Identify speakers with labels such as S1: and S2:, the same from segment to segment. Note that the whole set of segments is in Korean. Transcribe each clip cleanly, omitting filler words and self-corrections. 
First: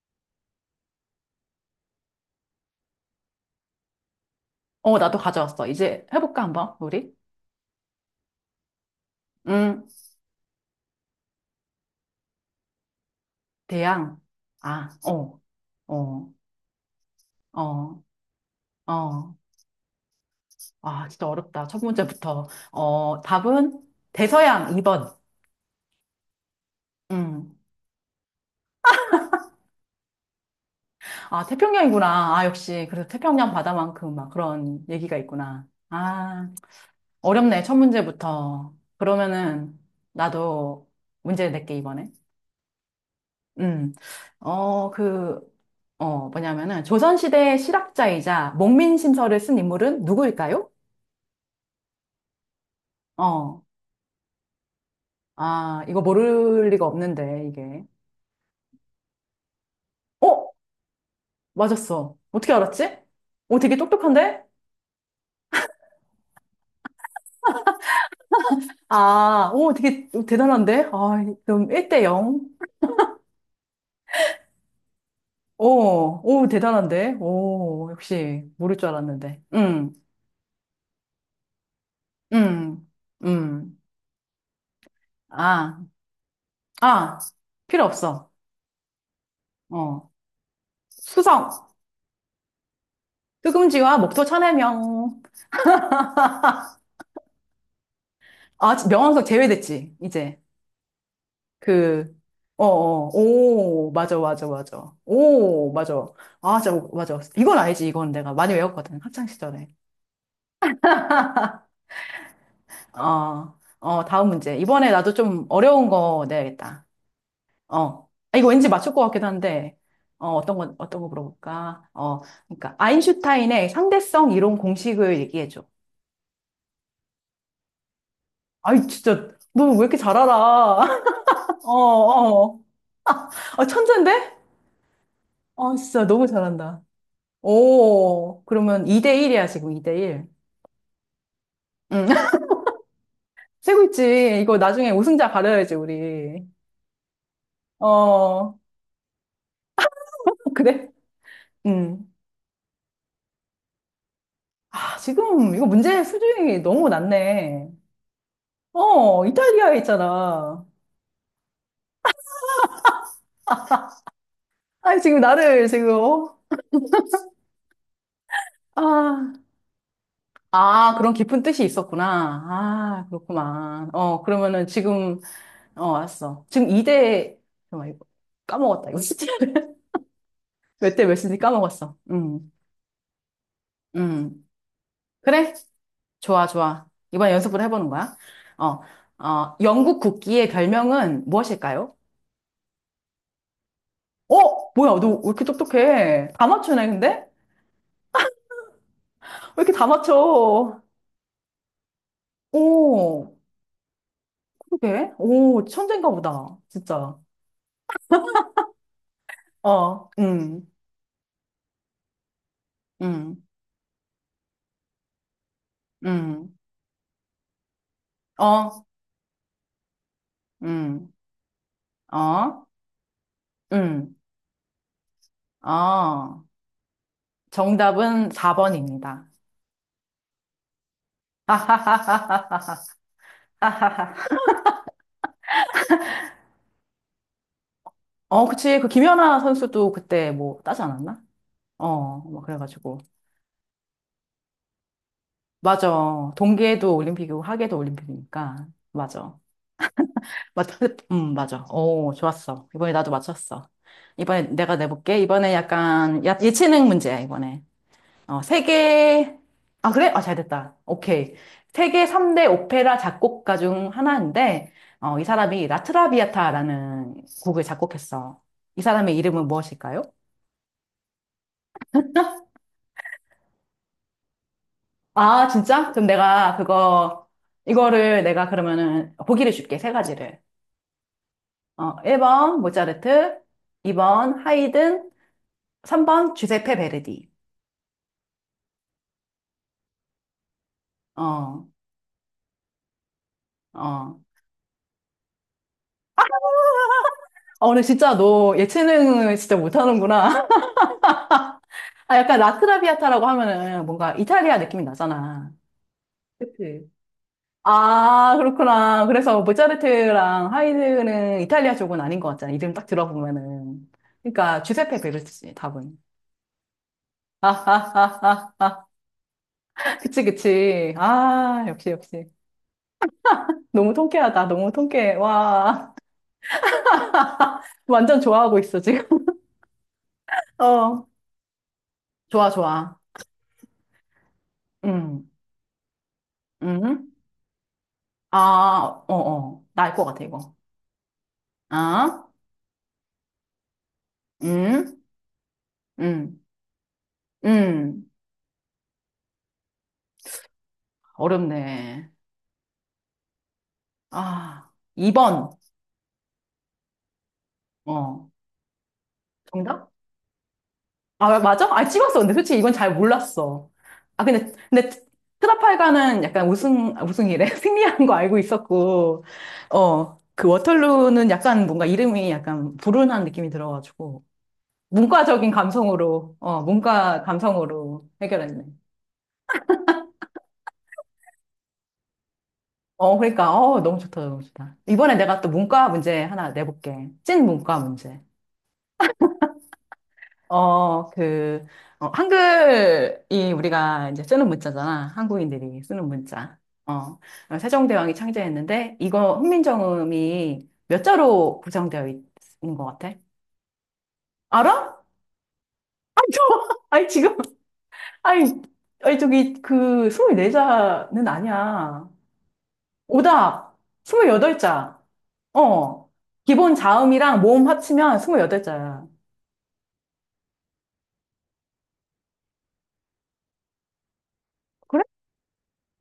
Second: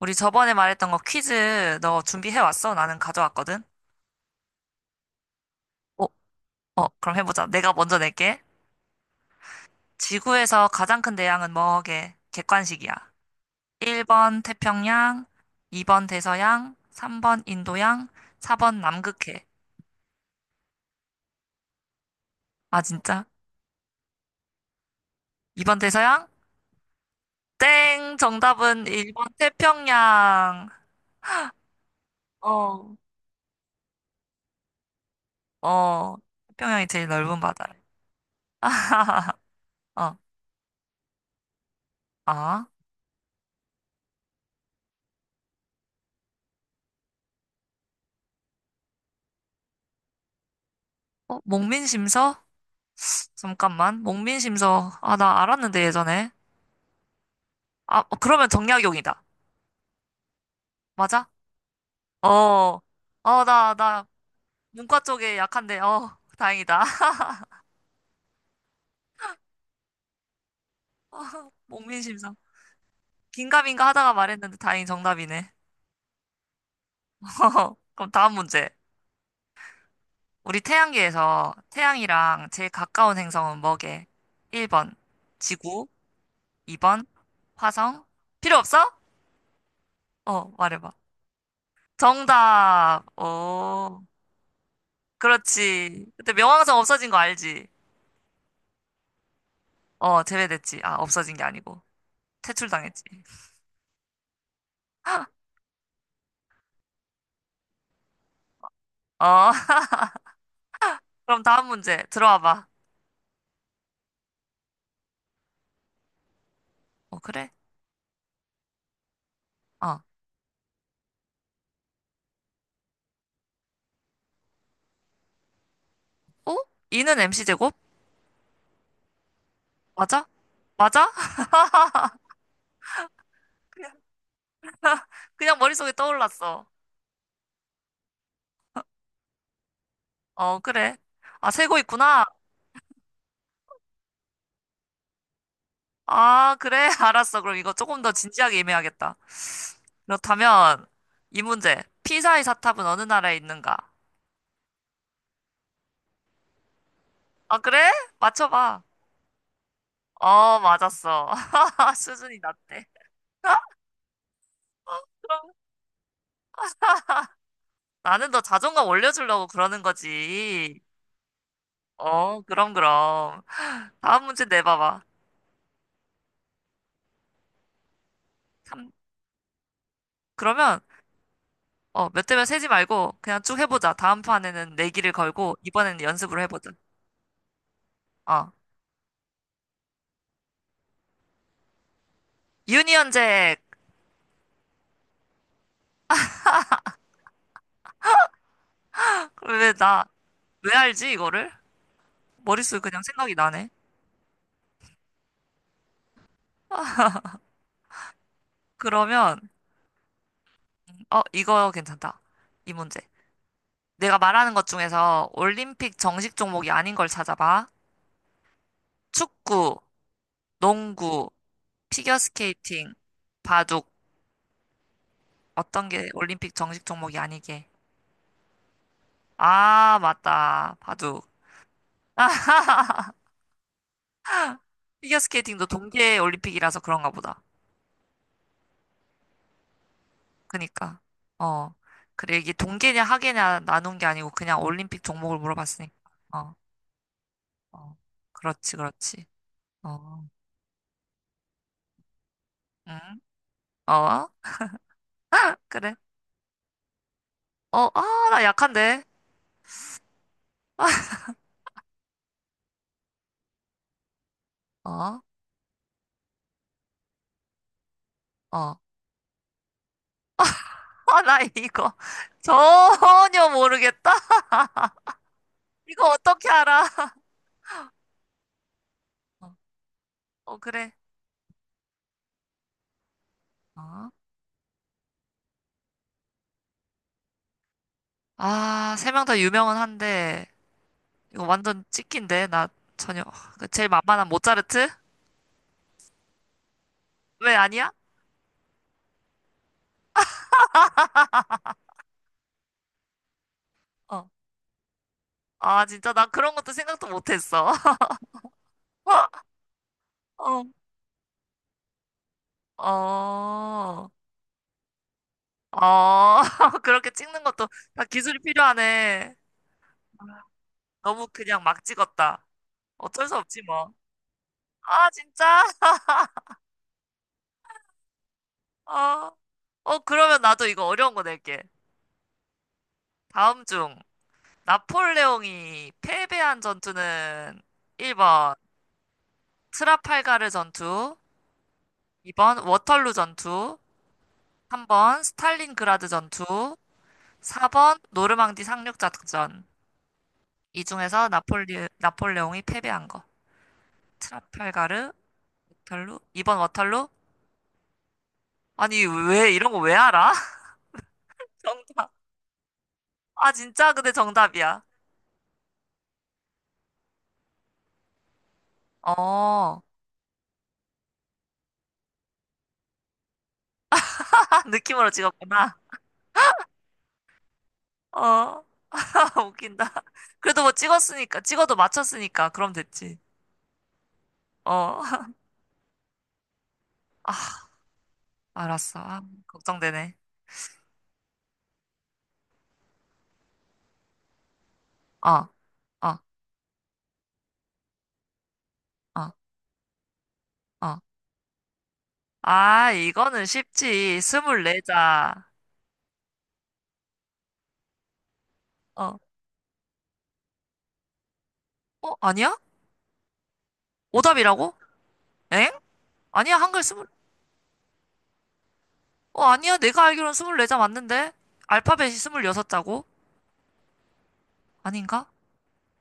S1: 우리 저번에 말했던 거 퀴즈 너 준비해 왔어? 나는 가져왔거든.
S2: 나도 가져왔어.
S1: 어,
S2: 이제 해볼까, 한번,
S1: 어,
S2: 우리?
S1: 그럼 해보자. 내가 먼저 낼게.
S2: 음,
S1: 지구에서 가장 큰 대양은 뭐게? 객관식이야.
S2: 대양.
S1: 1번
S2: 아,
S1: 태평양,
S2: 어,
S1: 2번
S2: 어,
S1: 대서양, 3번
S2: 어,
S1: 인도양, 4번
S2: 어.
S1: 남극해.
S2: 아, 진짜 어렵다. 첫 문제부터.
S1: 아,
S2: 어,
S1: 진짜?
S2: 답은 대서양 2번.
S1: 2번 대서양?
S2: 음.
S1: 땡! 정답은 1번 태평양.
S2: 아, 태평양이구나. 아, 역시.
S1: 어,
S2: 그래서 태평양 바다만큼 막 그런 얘기가 있구나.
S1: 어,
S2: 아,
S1: 태평양이 제일 넓은
S2: 어렵네. 첫
S1: 바다래.
S2: 문제부터. 그러면은,
S1: 어,
S2: 나도 문제 낼게, 이번에.
S1: 아,
S2: 음, 어, 그, 뭐냐면은, 조선시대의 실학자이자 목민심서를 쓴 인물은 누구일까요?
S1: 어, 목민심서?
S2: 어,
S1: 잠깐만. 목민심서. 아, 나 알았는데,
S2: 아, 이거
S1: 예전에.
S2: 모를 리가 없는데, 이게.
S1: 아, 어, 그러면 정약용이다.
S2: 어?
S1: 맞아?
S2: 맞았어.
S1: 어.
S2: 어떻게 알았지?
S1: 어,
S2: 오,
S1: 나,
S2: 되게
S1: 나,
S2: 똑똑한데?
S1: 문과 쪽에 약한데, 어, 다행이다.
S2: 아, 오, 되게 대단한데? 아,
S1: 어,
S2: 그럼 1대
S1: 목민심서.
S2: 0.
S1: 긴가민가 하다가 말했는데 다행히 정답이네.
S2: 오, 오, 대단한데? 오,
S1: 그럼 다음
S2: 역시,
S1: 문제.
S2: 모를 줄 알았는데.
S1: 우리 태양계에서 태양이랑 제일
S2: 음,
S1: 가까운 행성은
S2: 음.
S1: 뭐게? 1번,
S2: 아,
S1: 지구. 2번,
S2: 아, 필요
S1: 화성.
S2: 없어.
S1: 필요 없어?
S2: 어,
S1: 어, 말해봐.
S2: 수성.
S1: 정답.
S2: 뜨금지와
S1: 오,
S2: 목토 천해명.
S1: 그렇지. 그때 명왕성 없어진 거 알지?
S2: 아, 명왕석 제외됐지,
S1: 어,
S2: 이제.
S1: 제외됐지. 아, 없어진 게 아니고.
S2: 그,
S1: 퇴출당했지.
S2: 어, 오, 맞아, 맞아, 맞아. 오, 맞아. 아, 진짜, 맞아. 이건 알지, 이건 내가 많이 외웠거든,
S1: 어,
S2: 학창시절에.
S1: 그럼 다음 문제 들어와 봐.
S2: 어, 어, 다음 문제. 이번에 나도 좀 어려운 거 내야겠다.
S1: 어, 그래?
S2: 어. 아, 이거 왠지 맞출 것 같기도 한데,
S1: 어.
S2: 어떤 거, 어떤 거 물어볼까? 그러니까, 아인슈타인의 상대성 이론 공식을 얘기해줘.
S1: 어? 이는 MC 제곱?
S2: 아이, 진짜, 너 왜 이렇게 잘
S1: 맞아?
S2: 알아?
S1: 맞아?
S2: 어, 어. 아, 천재인데?
S1: 그냥
S2: 어,
S1: 머릿속에
S2: 진짜 너무
S1: 떠올랐어.
S2: 잘한다. 오, 그러면 2대1이야, 지금 2대1.
S1: 어, 그래. 아, 세고
S2: 응.
S1: 있구나.
S2: 세고 있지. 이거 나중에 우승자 가려야지, 우리.
S1: 아, 그래. 알았어. 그럼 이거
S2: 어,
S1: 조금 더
S2: 아,
S1: 진지하게 임해야겠다. 그렇다면,
S2: 그래?
S1: 이 문제.
S2: 응.
S1: 피사의 사탑은 어느 나라에 있는가?
S2: 아, 지금 이거 문제 수준이 너무
S1: 아,
S2: 낮네.
S1: 그래? 맞춰봐.
S2: 어, 이탈리아에
S1: 어,
S2: 있잖아.
S1: 맞았어. 수준이 낮대.
S2: 아, 지금
S1: 그럼
S2: 나를 지금, 어?
S1: 나는 너 자존감
S2: 아,
S1: 올려주려고 그러는 거지.
S2: 아, 그런 깊은 뜻이
S1: 어,
S2: 있었구나.
S1: 그럼,
S2: 아,
S1: 그럼.
S2: 그렇구만.
S1: 다음 문제
S2: 그러면은
S1: 내봐봐.
S2: 지금 알았어. 지금 2대, 잠깐만, 이거 까먹었다.
S1: 삼-
S2: 이거 진짜.
S1: 그러면,
S2: 몇 대 몇인지 까먹었어.
S1: 어, 몇 대면 세지 말고, 그냥 쭉 해보자. 다음
S2: 음.
S1: 판에는 내기를
S2: 그래?
S1: 걸고, 이번에는 연습으로
S2: 좋아,
S1: 해보자.
S2: 좋아. 이번에 연습을 해보는 거야.
S1: 어.
S2: 어, 영국 국기의 별명은 무엇일까요?
S1: 유니언잭!
S2: 어? 뭐야, 너 왜 이렇게 똑똑해? 다 맞추네, 근데? 왜
S1: 왜
S2: 이렇게 다
S1: 나, 왜
S2: 맞춰?
S1: 알지, 이거를? 머릿속에 그냥
S2: 오,
S1: 생각이 나네.
S2: 그러게. 오, 천재인가 보다. 진짜.
S1: 그러면,
S2: 어,
S1: 어, 이거 괜찮다. 이 문제.
S2: 음,
S1: 내가 말하는 것 중에서 올림픽 정식
S2: 음,
S1: 종목이 아닌 걸 찾아봐.
S2: 어,
S1: 축구,
S2: 음,
S1: 농구,
S2: 어,
S1: 피겨스케이팅, 바둑.
S2: 음,
S1: 어떤 게
S2: 어.
S1: 올림픽 정식 종목이 아니게?
S2: 정답은 4번입니다.
S1: 아, 맞다. 바둑. 피겨스케이팅도 동계 올림픽이라서 그런가 보다.
S2: 어, 그치. 그 김연아 선수도 그때 뭐 따지
S1: 그니까.
S2: 않았나?
S1: 어. 그래,
S2: 뭐
S1: 이게
S2: 그래가지고.
S1: 동계냐 하계냐 나눈 게 아니고 그냥 올림픽 종목을 물어봤으니까.
S2: 맞아.
S1: 어,
S2: 동계도 올림픽이고 하계도
S1: 어.
S2: 올림픽이니까.
S1: 그렇지, 그렇지.
S2: 맞아.
S1: 어,
S2: 맞아. 맞아. 오, 좋았어. 이번에
S1: 응?
S2: 나도 맞췄어.
S1: 어?
S2: 이번에 내가 내볼게. 이번에
S1: 그래.
S2: 약간 예체능 문제야, 이번에.
S1: 어, 아, 나 약한데.
S2: 세계, 아, 그래? 아, 잘 됐다. 오케이. 세계 3대 오페라 작곡가 중 하나인데,
S1: 어, 어.
S2: 이 사람이 라트라비아타라는 곡을 작곡했어. 이 사람의 이름은 무엇일까요?
S1: 아, 나 이거 전혀 모르겠다.
S2: 아, 진짜? 그럼
S1: 이거 어떻게
S2: 내가
S1: 알아?
S2: 그거, 이거를 내가 그러면은 보기를
S1: 어,
S2: 줄게, 세 가지를.
S1: 어, 그래.
S2: 1번 모차르트,
S1: 어.
S2: 2번 하이든, 3번 주세페 베르디.
S1: 아, 3명 다 유명은 한데. 이거
S2: 어,
S1: 완전 찍힌데 나 전혀 그 제일
S2: 어.
S1: 만만한 모차르트? 왜
S2: 근데
S1: 아니야?
S2: 진짜 너 예체능을 진짜 못하는구나. 아, 약간 라크라비아타라고 하면은 뭔가
S1: 어.
S2: 이탈리아 느낌이 나잖아.
S1: 아 진짜 나 그런 것도
S2: 그치?
S1: 생각도 못했어.
S2: 아, 그렇구나. 그래서 모차르트랑
S1: 어.
S2: 하이드는 이탈리아 쪽은 아닌 것 같잖아. 이름
S1: 어.
S2: 딱 들어보면은.
S1: 어.
S2: 그러니까 주세페 베르투지, 답은.
S1: 그렇게 찍는
S2: 아,
S1: 것도 다
S2: 아,
S1: 기술이
S2: 아, 아,
S1: 필요하네.
S2: 아. 그치, 그치.
S1: 너무 그냥
S2: 아,
S1: 막
S2: 역시, 역시.
S1: 찍었다. 어쩔 수 없지 뭐.
S2: 너무 통쾌하다. 너무
S1: 아
S2: 통쾌해.
S1: 진짜?
S2: 와, 완전 좋아하고 있어, 지금.
S1: 어. 어 그러면 나도 이거
S2: 어,
S1: 어려운 거 낼게.
S2: 좋아, 좋아.
S1: 다음 중
S2: 음,
S1: 나폴레옹이 패배한
S2: 음.
S1: 전투는
S2: 아,
S1: 1번
S2: 나 알 것 같아,
S1: 트라팔가르
S2: 이거.
S1: 전투,
S2: 아,
S1: 2번 워털루 전투,
S2: 음,
S1: 3번 스탈린그라드
S2: 음,
S1: 전투, 4번
S2: 음.
S1: 노르망디 상륙 작전. 이 중에서
S2: 어렵네.
S1: 나폴레옹이 패배한 거.
S2: 아,
S1: 트라팔가르,
S2: 2번.
S1: 워털루, 2번 워털루?
S2: 어,
S1: 아니, 왜, 이런 거
S2: 정답?
S1: 왜 알아?
S2: 아, 맞아? 아,
S1: 정답.
S2: 찍었어. 근데 솔직히 이건 잘
S1: 아,
S2: 몰랐어.
S1: 진짜? 근데
S2: 아,
S1: 정답이야.
S2: 트라팔가는 약간 우승, 아, 우승이래. 승리한 거 알고 있었고,
S1: 어,
S2: 그 워털루는 약간 뭔가 이름이 약간 불운한 느낌이 들어가지고,
S1: 아, 느낌으로
S2: 문과적인
S1: 찍었구나.
S2: 감성으로, 문과 감성으로
S1: 어,
S2: 해결했네.
S1: 웃긴다. 그래도 뭐 찍었으니까, 찍어도 맞췄으니까, 그럼 됐지.
S2: 어, 그러니까, 너무 좋다, 너무 좋다.
S1: 어,
S2: 이번에 내가 또 문과 문제 하나 내볼게. 찐
S1: 아,
S2: 문과 문제.
S1: 알았어. 아, 걱정되네.
S2: 어, 그, 한글이 우리가 이제 쓰는 문자잖아.
S1: 어,
S2: 한국인들이 쓰는
S1: 어,
S2: 문자. 어, 세종대왕이 창제했는데,
S1: 어,
S2: 이거 훈민정음이
S1: 어.
S2: 몇 자로 구성되어 있는 것
S1: 아,
S2: 같아?
S1: 이거는 쉽지. 스물네
S2: 알아?
S1: 자
S2: 아니, 지금, 아니, 아니,
S1: 어,
S2: 저기, 그, 24자는 아니야.
S1: 어, 아니야?
S2: 오답,
S1: 오답이라고?
S2: 28자.
S1: 엥?
S2: 어,
S1: 아니야,
S2: 기본 자음이랑 모음 합치면 28자야.
S1: 어, 아니야, 내가 알기로는 24자 맞는데? 알파벳이 스물여섯 자고?
S2: 그래?
S1: 아닌가?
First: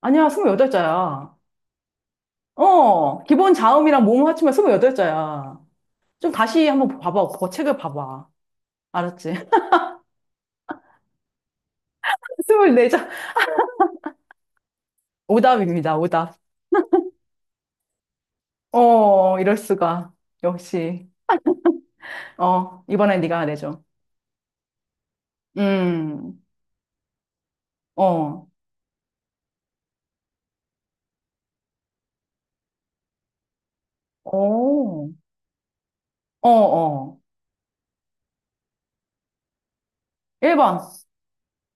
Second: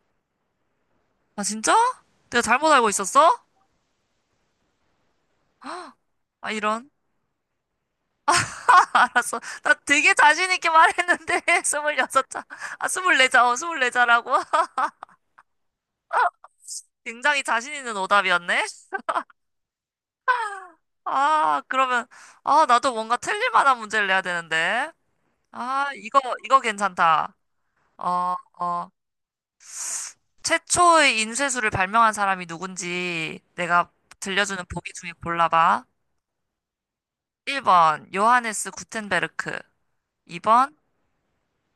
S2: 아니야, 28자야.
S1: 아, 진짜? 내가 잘못 알고 있었어?
S2: 기본 자음이랑 모음 합치면 28자야. 좀
S1: 아,
S2: 다시
S1: 이런.
S2: 한번 봐봐. 그거 책을 봐봐. 알았지?
S1: 알았어. 나 되게 자신있게 말했는데, 26자. 아,
S2: 24장.
S1: 스물네 자, 어, 스물네 자라고?
S2: 오답입니다. 오답.
S1: 굉장히 자신있는 오답이었네?
S2: 어, 이럴 수가. 역시.
S1: 아, 그러면, 아,
S2: 어,
S1: 나도 뭔가
S2: 이번엔 네가
S1: 틀릴 만한
S2: 내줘.
S1: 문제를 내야 되는데. 아, 이거,
S2: 음.
S1: 이거 괜찮다. 어,
S2: 어.
S1: 어. 최초의 인쇄술을 발명한 사람이 누군지 내가 들려주는 보기
S2: 어.
S1: 중에 골라봐.
S2: 어, 어.
S1: 1번, 요하네스 구텐베르크. 2번,
S2: 1번.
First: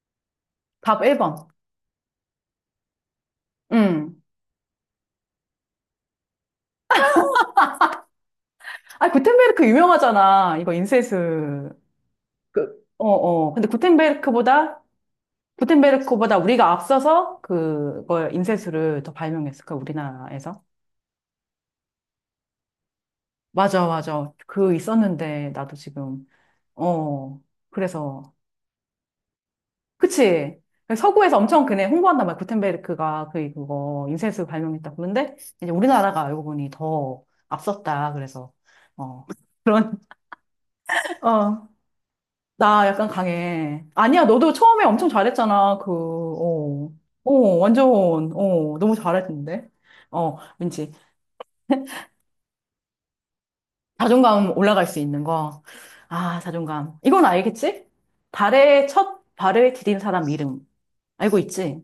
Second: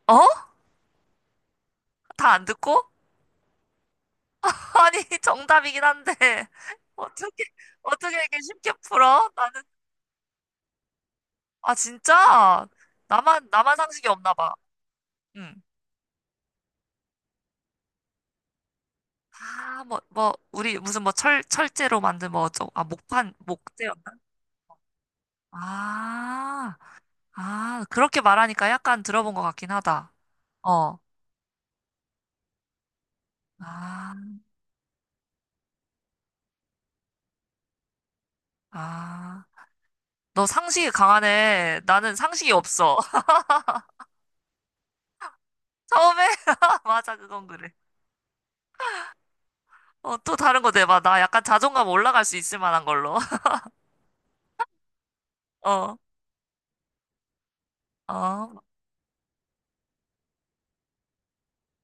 S1: 어?
S2: 답 1번.
S1: 다 안 듣고?
S2: 음.
S1: 아니, 정답이긴 한데. 어떻게, 어떻게 이렇게 쉽게
S2: 아,
S1: 풀어? 나는,
S2: 구텐베르크 유명하잖아. 이거 인쇄술.
S1: 아, 진짜? 나만,
S2: 근데
S1: 나만 상식이 없나 봐.
S2: 구텐베르크보다
S1: 응.
S2: 구텐베르크보다 우리가 앞서서 그걸 인쇄술을 더 발명했을까
S1: 아, 뭐,
S2: 우리나라에서?
S1: 우리 무슨 뭐 철제로 만든 뭐 어쩌고, 아,
S2: 맞아,
S1: 목재였나?
S2: 맞아. 그 있었는데 나도 지금
S1: 아,
S2: 어,
S1: 아, 그렇게
S2: 그래서,
S1: 말하니까 약간 들어본 것 같긴 하다.
S2: 그치.
S1: 어.
S2: 서구에서 엄청 그네 홍보한단 말이야. 구텐베르크가 그, 그거,
S1: 아.
S2: 인쇄술 발명했다고. 그런데 이제 우리나라가 알고 보니 더 앞섰다. 어,
S1: 아,
S2: 그런,
S1: 너 상식이
S2: 어,
S1: 강하네. 나는 상식이
S2: 나
S1: 없어.
S2: 약간 강해. 아니야, 너도 처음에 엄청 잘했잖아.
S1: 처음에? 맞아,
S2: 어,
S1: 그건 그래.
S2: 완전, 너무 잘했는데.
S1: 어, 또
S2: 어,
S1: 다른 거
S2: 왠지
S1: 내봐. 나 약간 자존감 올라갈 수 있을 만한 걸로.
S2: 자존감 올라갈 수 있는 거.
S1: 어,
S2: 아, 자존감. 이건 알겠지? 달
S1: 어.
S2: 에 첫 발을 디딘 사람 이름. 알고 있지?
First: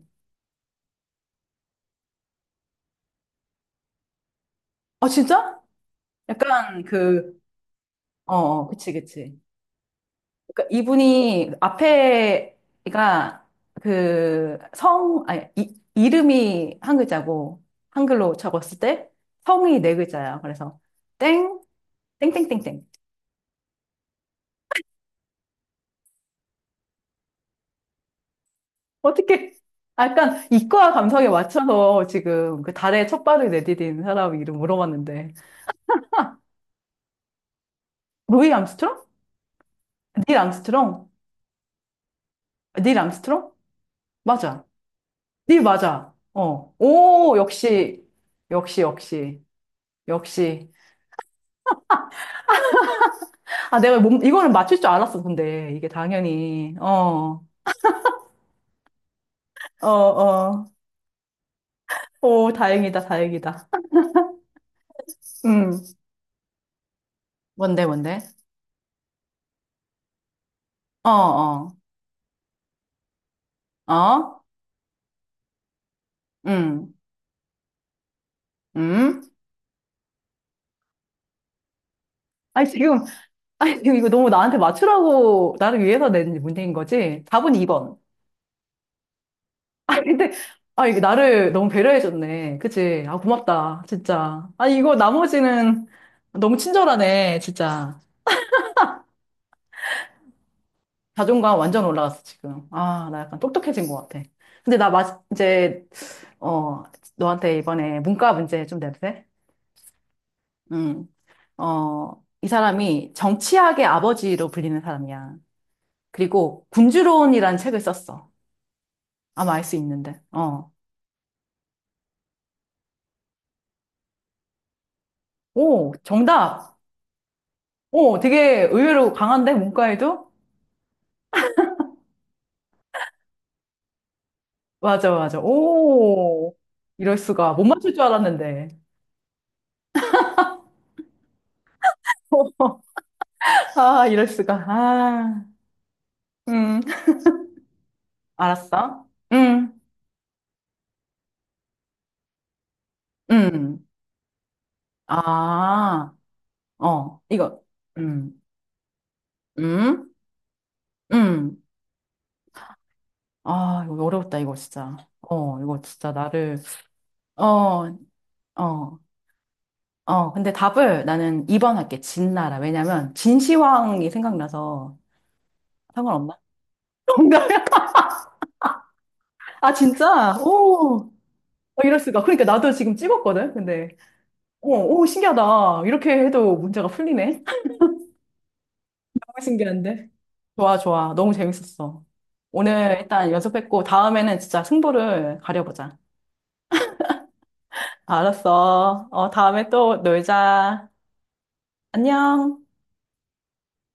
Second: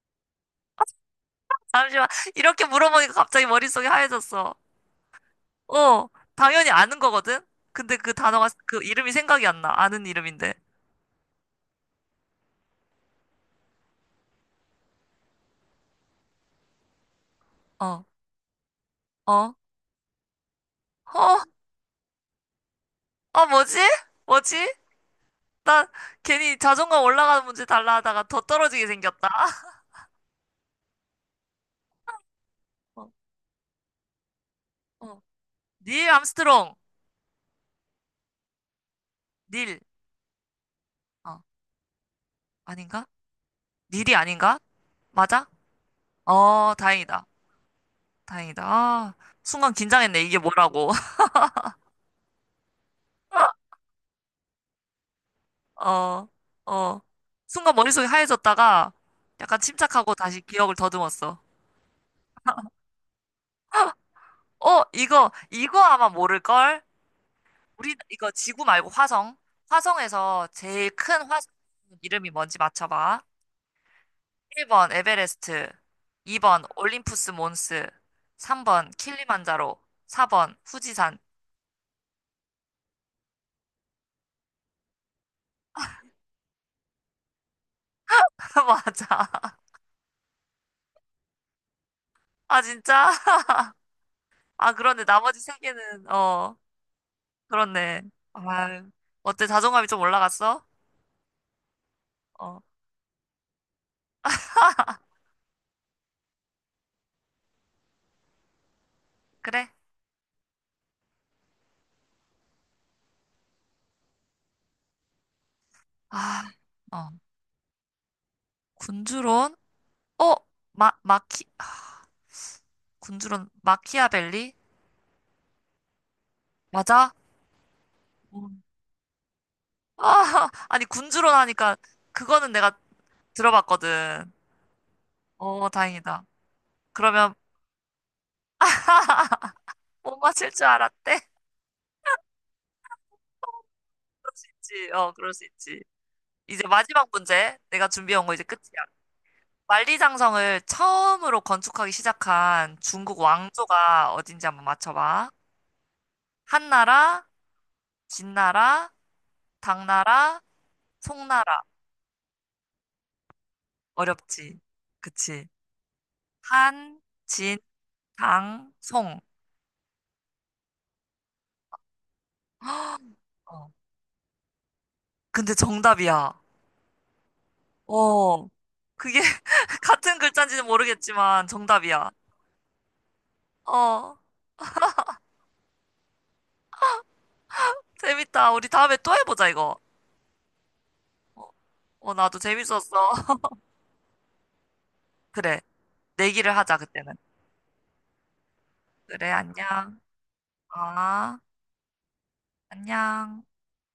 S1: 잠시만. 이렇게 물어보니까 갑자기 머릿속이 하얘졌어.
S2: 아, 진짜?
S1: 어, 당연히
S2: 약간
S1: 아는
S2: 그,
S1: 거거든? 근데 그
S2: 어,
S1: 단어가,
S2: 어,
S1: 그
S2: 그치,
S1: 이름이
S2: 그치.
S1: 생각이 안 나. 아는 이름인데.
S2: 그러니까 이분이 앞에가 그 성, 아니, 이름이 한 글자고,
S1: 어,
S2: 한글로 적었을 때
S1: 어, 어,
S2: 성이 네 글자야. 그래서 땡, 땡땡땡땡.
S1: 어, 뭐지? 뭐지? 나 괜히 자존감 올라가는 문제 달라 하다가 더 떨어지게 생겼다.
S2: 어떻게, 아, 약간 이과 감성에 맞춰서 지금 그 달에
S1: 어,
S2: 첫 발을 내디딘 사람 이름
S1: 어.
S2: 물어봤는데.
S1: 닐 암스트롱.
S2: 루이 암스트롱?
S1: 닐.
S2: 닐 암스트롱?
S1: 어,
S2: 아, 닐
S1: 아닌가?
S2: 암스트롱?
S1: 니디 아닌가?
S2: 맞아.
S1: 맞아?
S2: 닐 맞아.
S1: 어,
S2: 어.
S1: 다행이다.
S2: 오, 역시,
S1: 다행이다.
S2: 역시,
S1: 아,
S2: 역시.
S1: 순간 긴장했네. 이게
S2: 역시.
S1: 뭐라고.
S2: 아, 내가 몸, 이거는 맞출 줄 알았어, 근데. 이게
S1: 어,
S2: 당연히.
S1: 어.
S2: 어,
S1: 순간 머릿속이 하얘졌다가 약간
S2: 어,
S1: 침착하고 다시
S2: 어.
S1: 기억을 더듬었어.
S2: 오, 다행이다, 다행이다.
S1: 어, 이거,
S2: 음.
S1: 이거 아마 모를걸?
S2: 뭔데, 뭔데?
S1: 이거 지구 말고 화성. 화성에서 제일
S2: 어,
S1: 큰 화성
S2: 어,
S1: 이름이 뭔지 맞춰봐.
S2: 어?
S1: 1번 에베레스트, 2번
S2: 음,
S1: 올림푸스 몬스, 3번
S2: 음?
S1: 킬리만자로, 4번 후지산.
S2: 아니, 지금, 아니, 지금 이거 너무 나한테 맞추라고, 나를 위해서 낸 문제인 거지? 답은 2번.
S1: 맞아.
S2: 아, 근데, 아, 이게 나를 너무 배려해줬네.
S1: 아,
S2: 그치?
S1: 진짜?
S2: 아, 고맙다. 진짜. 아,
S1: 아,
S2: 이거
S1: 그런데 나머지 세
S2: 나머지는
S1: 개는, 어,
S2: 너무 친절하네, 진짜.
S1: 그렇네. 아, 어때? 자존감이 좀 올라갔어?
S2: 자존감 완전 올라갔어,
S1: 어,
S2: 지금. 아, 나 약간 똑똑해진 것 같아. 근데 나 마, 이제, 어, 너한테 이번에 문과 문제 좀 내도 돼?
S1: 그래?
S2: 음. 이 사람이 정치학의 아버지로 불리는 사람이야.
S1: 아,
S2: 그리고
S1: 어,
S2: 군주론이라는 책을 썼어. 아마
S1: 군주론?
S2: 알 수 있는데.
S1: 어,
S2: 어.
S1: 아, 군주론, 마키아벨리?
S2: 오, 정답!
S1: 맞아?
S2: 오,
S1: 음.
S2: 되게 의외로 강한데,
S1: 아,
S2: 문과에도?
S1: 아니, 군주론 하니까, 그거는 내가 들어봤거든.
S2: 맞아, 맞아.
S1: 어, 다행이다.
S2: 오, 이럴
S1: 그러면
S2: 수가. 못 맞출 줄 알았는데.
S1: 못 맞힐 줄 알았대?
S2: 아, 이럴
S1: 그럴 수
S2: 수가.
S1: 있지. 어, 그럴 수
S2: 아,
S1: 있지. 이제
S2: 음,
S1: 마지막 문제. 내가 준비한 거 이제 끝이야.
S2: 알았어. 음.
S1: 만리장성을 처음으로 건축하기 시작한 중국
S2: 음,
S1: 왕조가 어딘지 한번 맞춰봐.
S2: 아, 어,
S1: 한나라,
S2: 이거, 음,
S1: 진나라,
S2: 음,
S1: 당나라,
S2: 음,
S1: 송나라.
S2: 아, 이거 어려웠다, 이거
S1: 어렵지?
S2: 진짜.
S1: 그치?
S2: 어, 이거 진짜 나를,
S1: 한, 진,
S2: 어,
S1: 당,
S2: 어,
S1: 송.
S2: 어, 근데 답을 나는 2번 할게, 진나라. 왜냐면,
S1: 어.
S2: 진시황이 생각나서
S1: 근데 정답이야.
S2: 상관없나? 뭔가,
S1: 어. 그게
S2: 아,
S1: 같은
S2: 진짜?
S1: 글자인지는
S2: 오,
S1: 모르겠지만
S2: 어, 이럴
S1: 정답이야.
S2: 수가. 그러니까 나도 지금 찍었거든, 근데.
S1: 어.
S2: 어, 오, 신기하다. 이렇게 해도 문제가 풀리네.
S1: 재밌다. 우리 다음에 또
S2: 정말
S1: 해보자, 이거.
S2: 신기한데? 좋아, 좋아. 너무
S1: 어,
S2: 재밌었어.
S1: 어, 나도
S2: 오늘
S1: 재밌었어.
S2: 일단 연습했고, 다음에는 진짜 승부를
S1: 그래.
S2: 가려보자.
S1: 내기를 하자, 그때는.
S2: 알았어.
S1: 그래,
S2: 어, 다음에 또
S1: 안녕.
S2: 놀자.
S1: 아,
S2: 안녕.
S1: 안녕.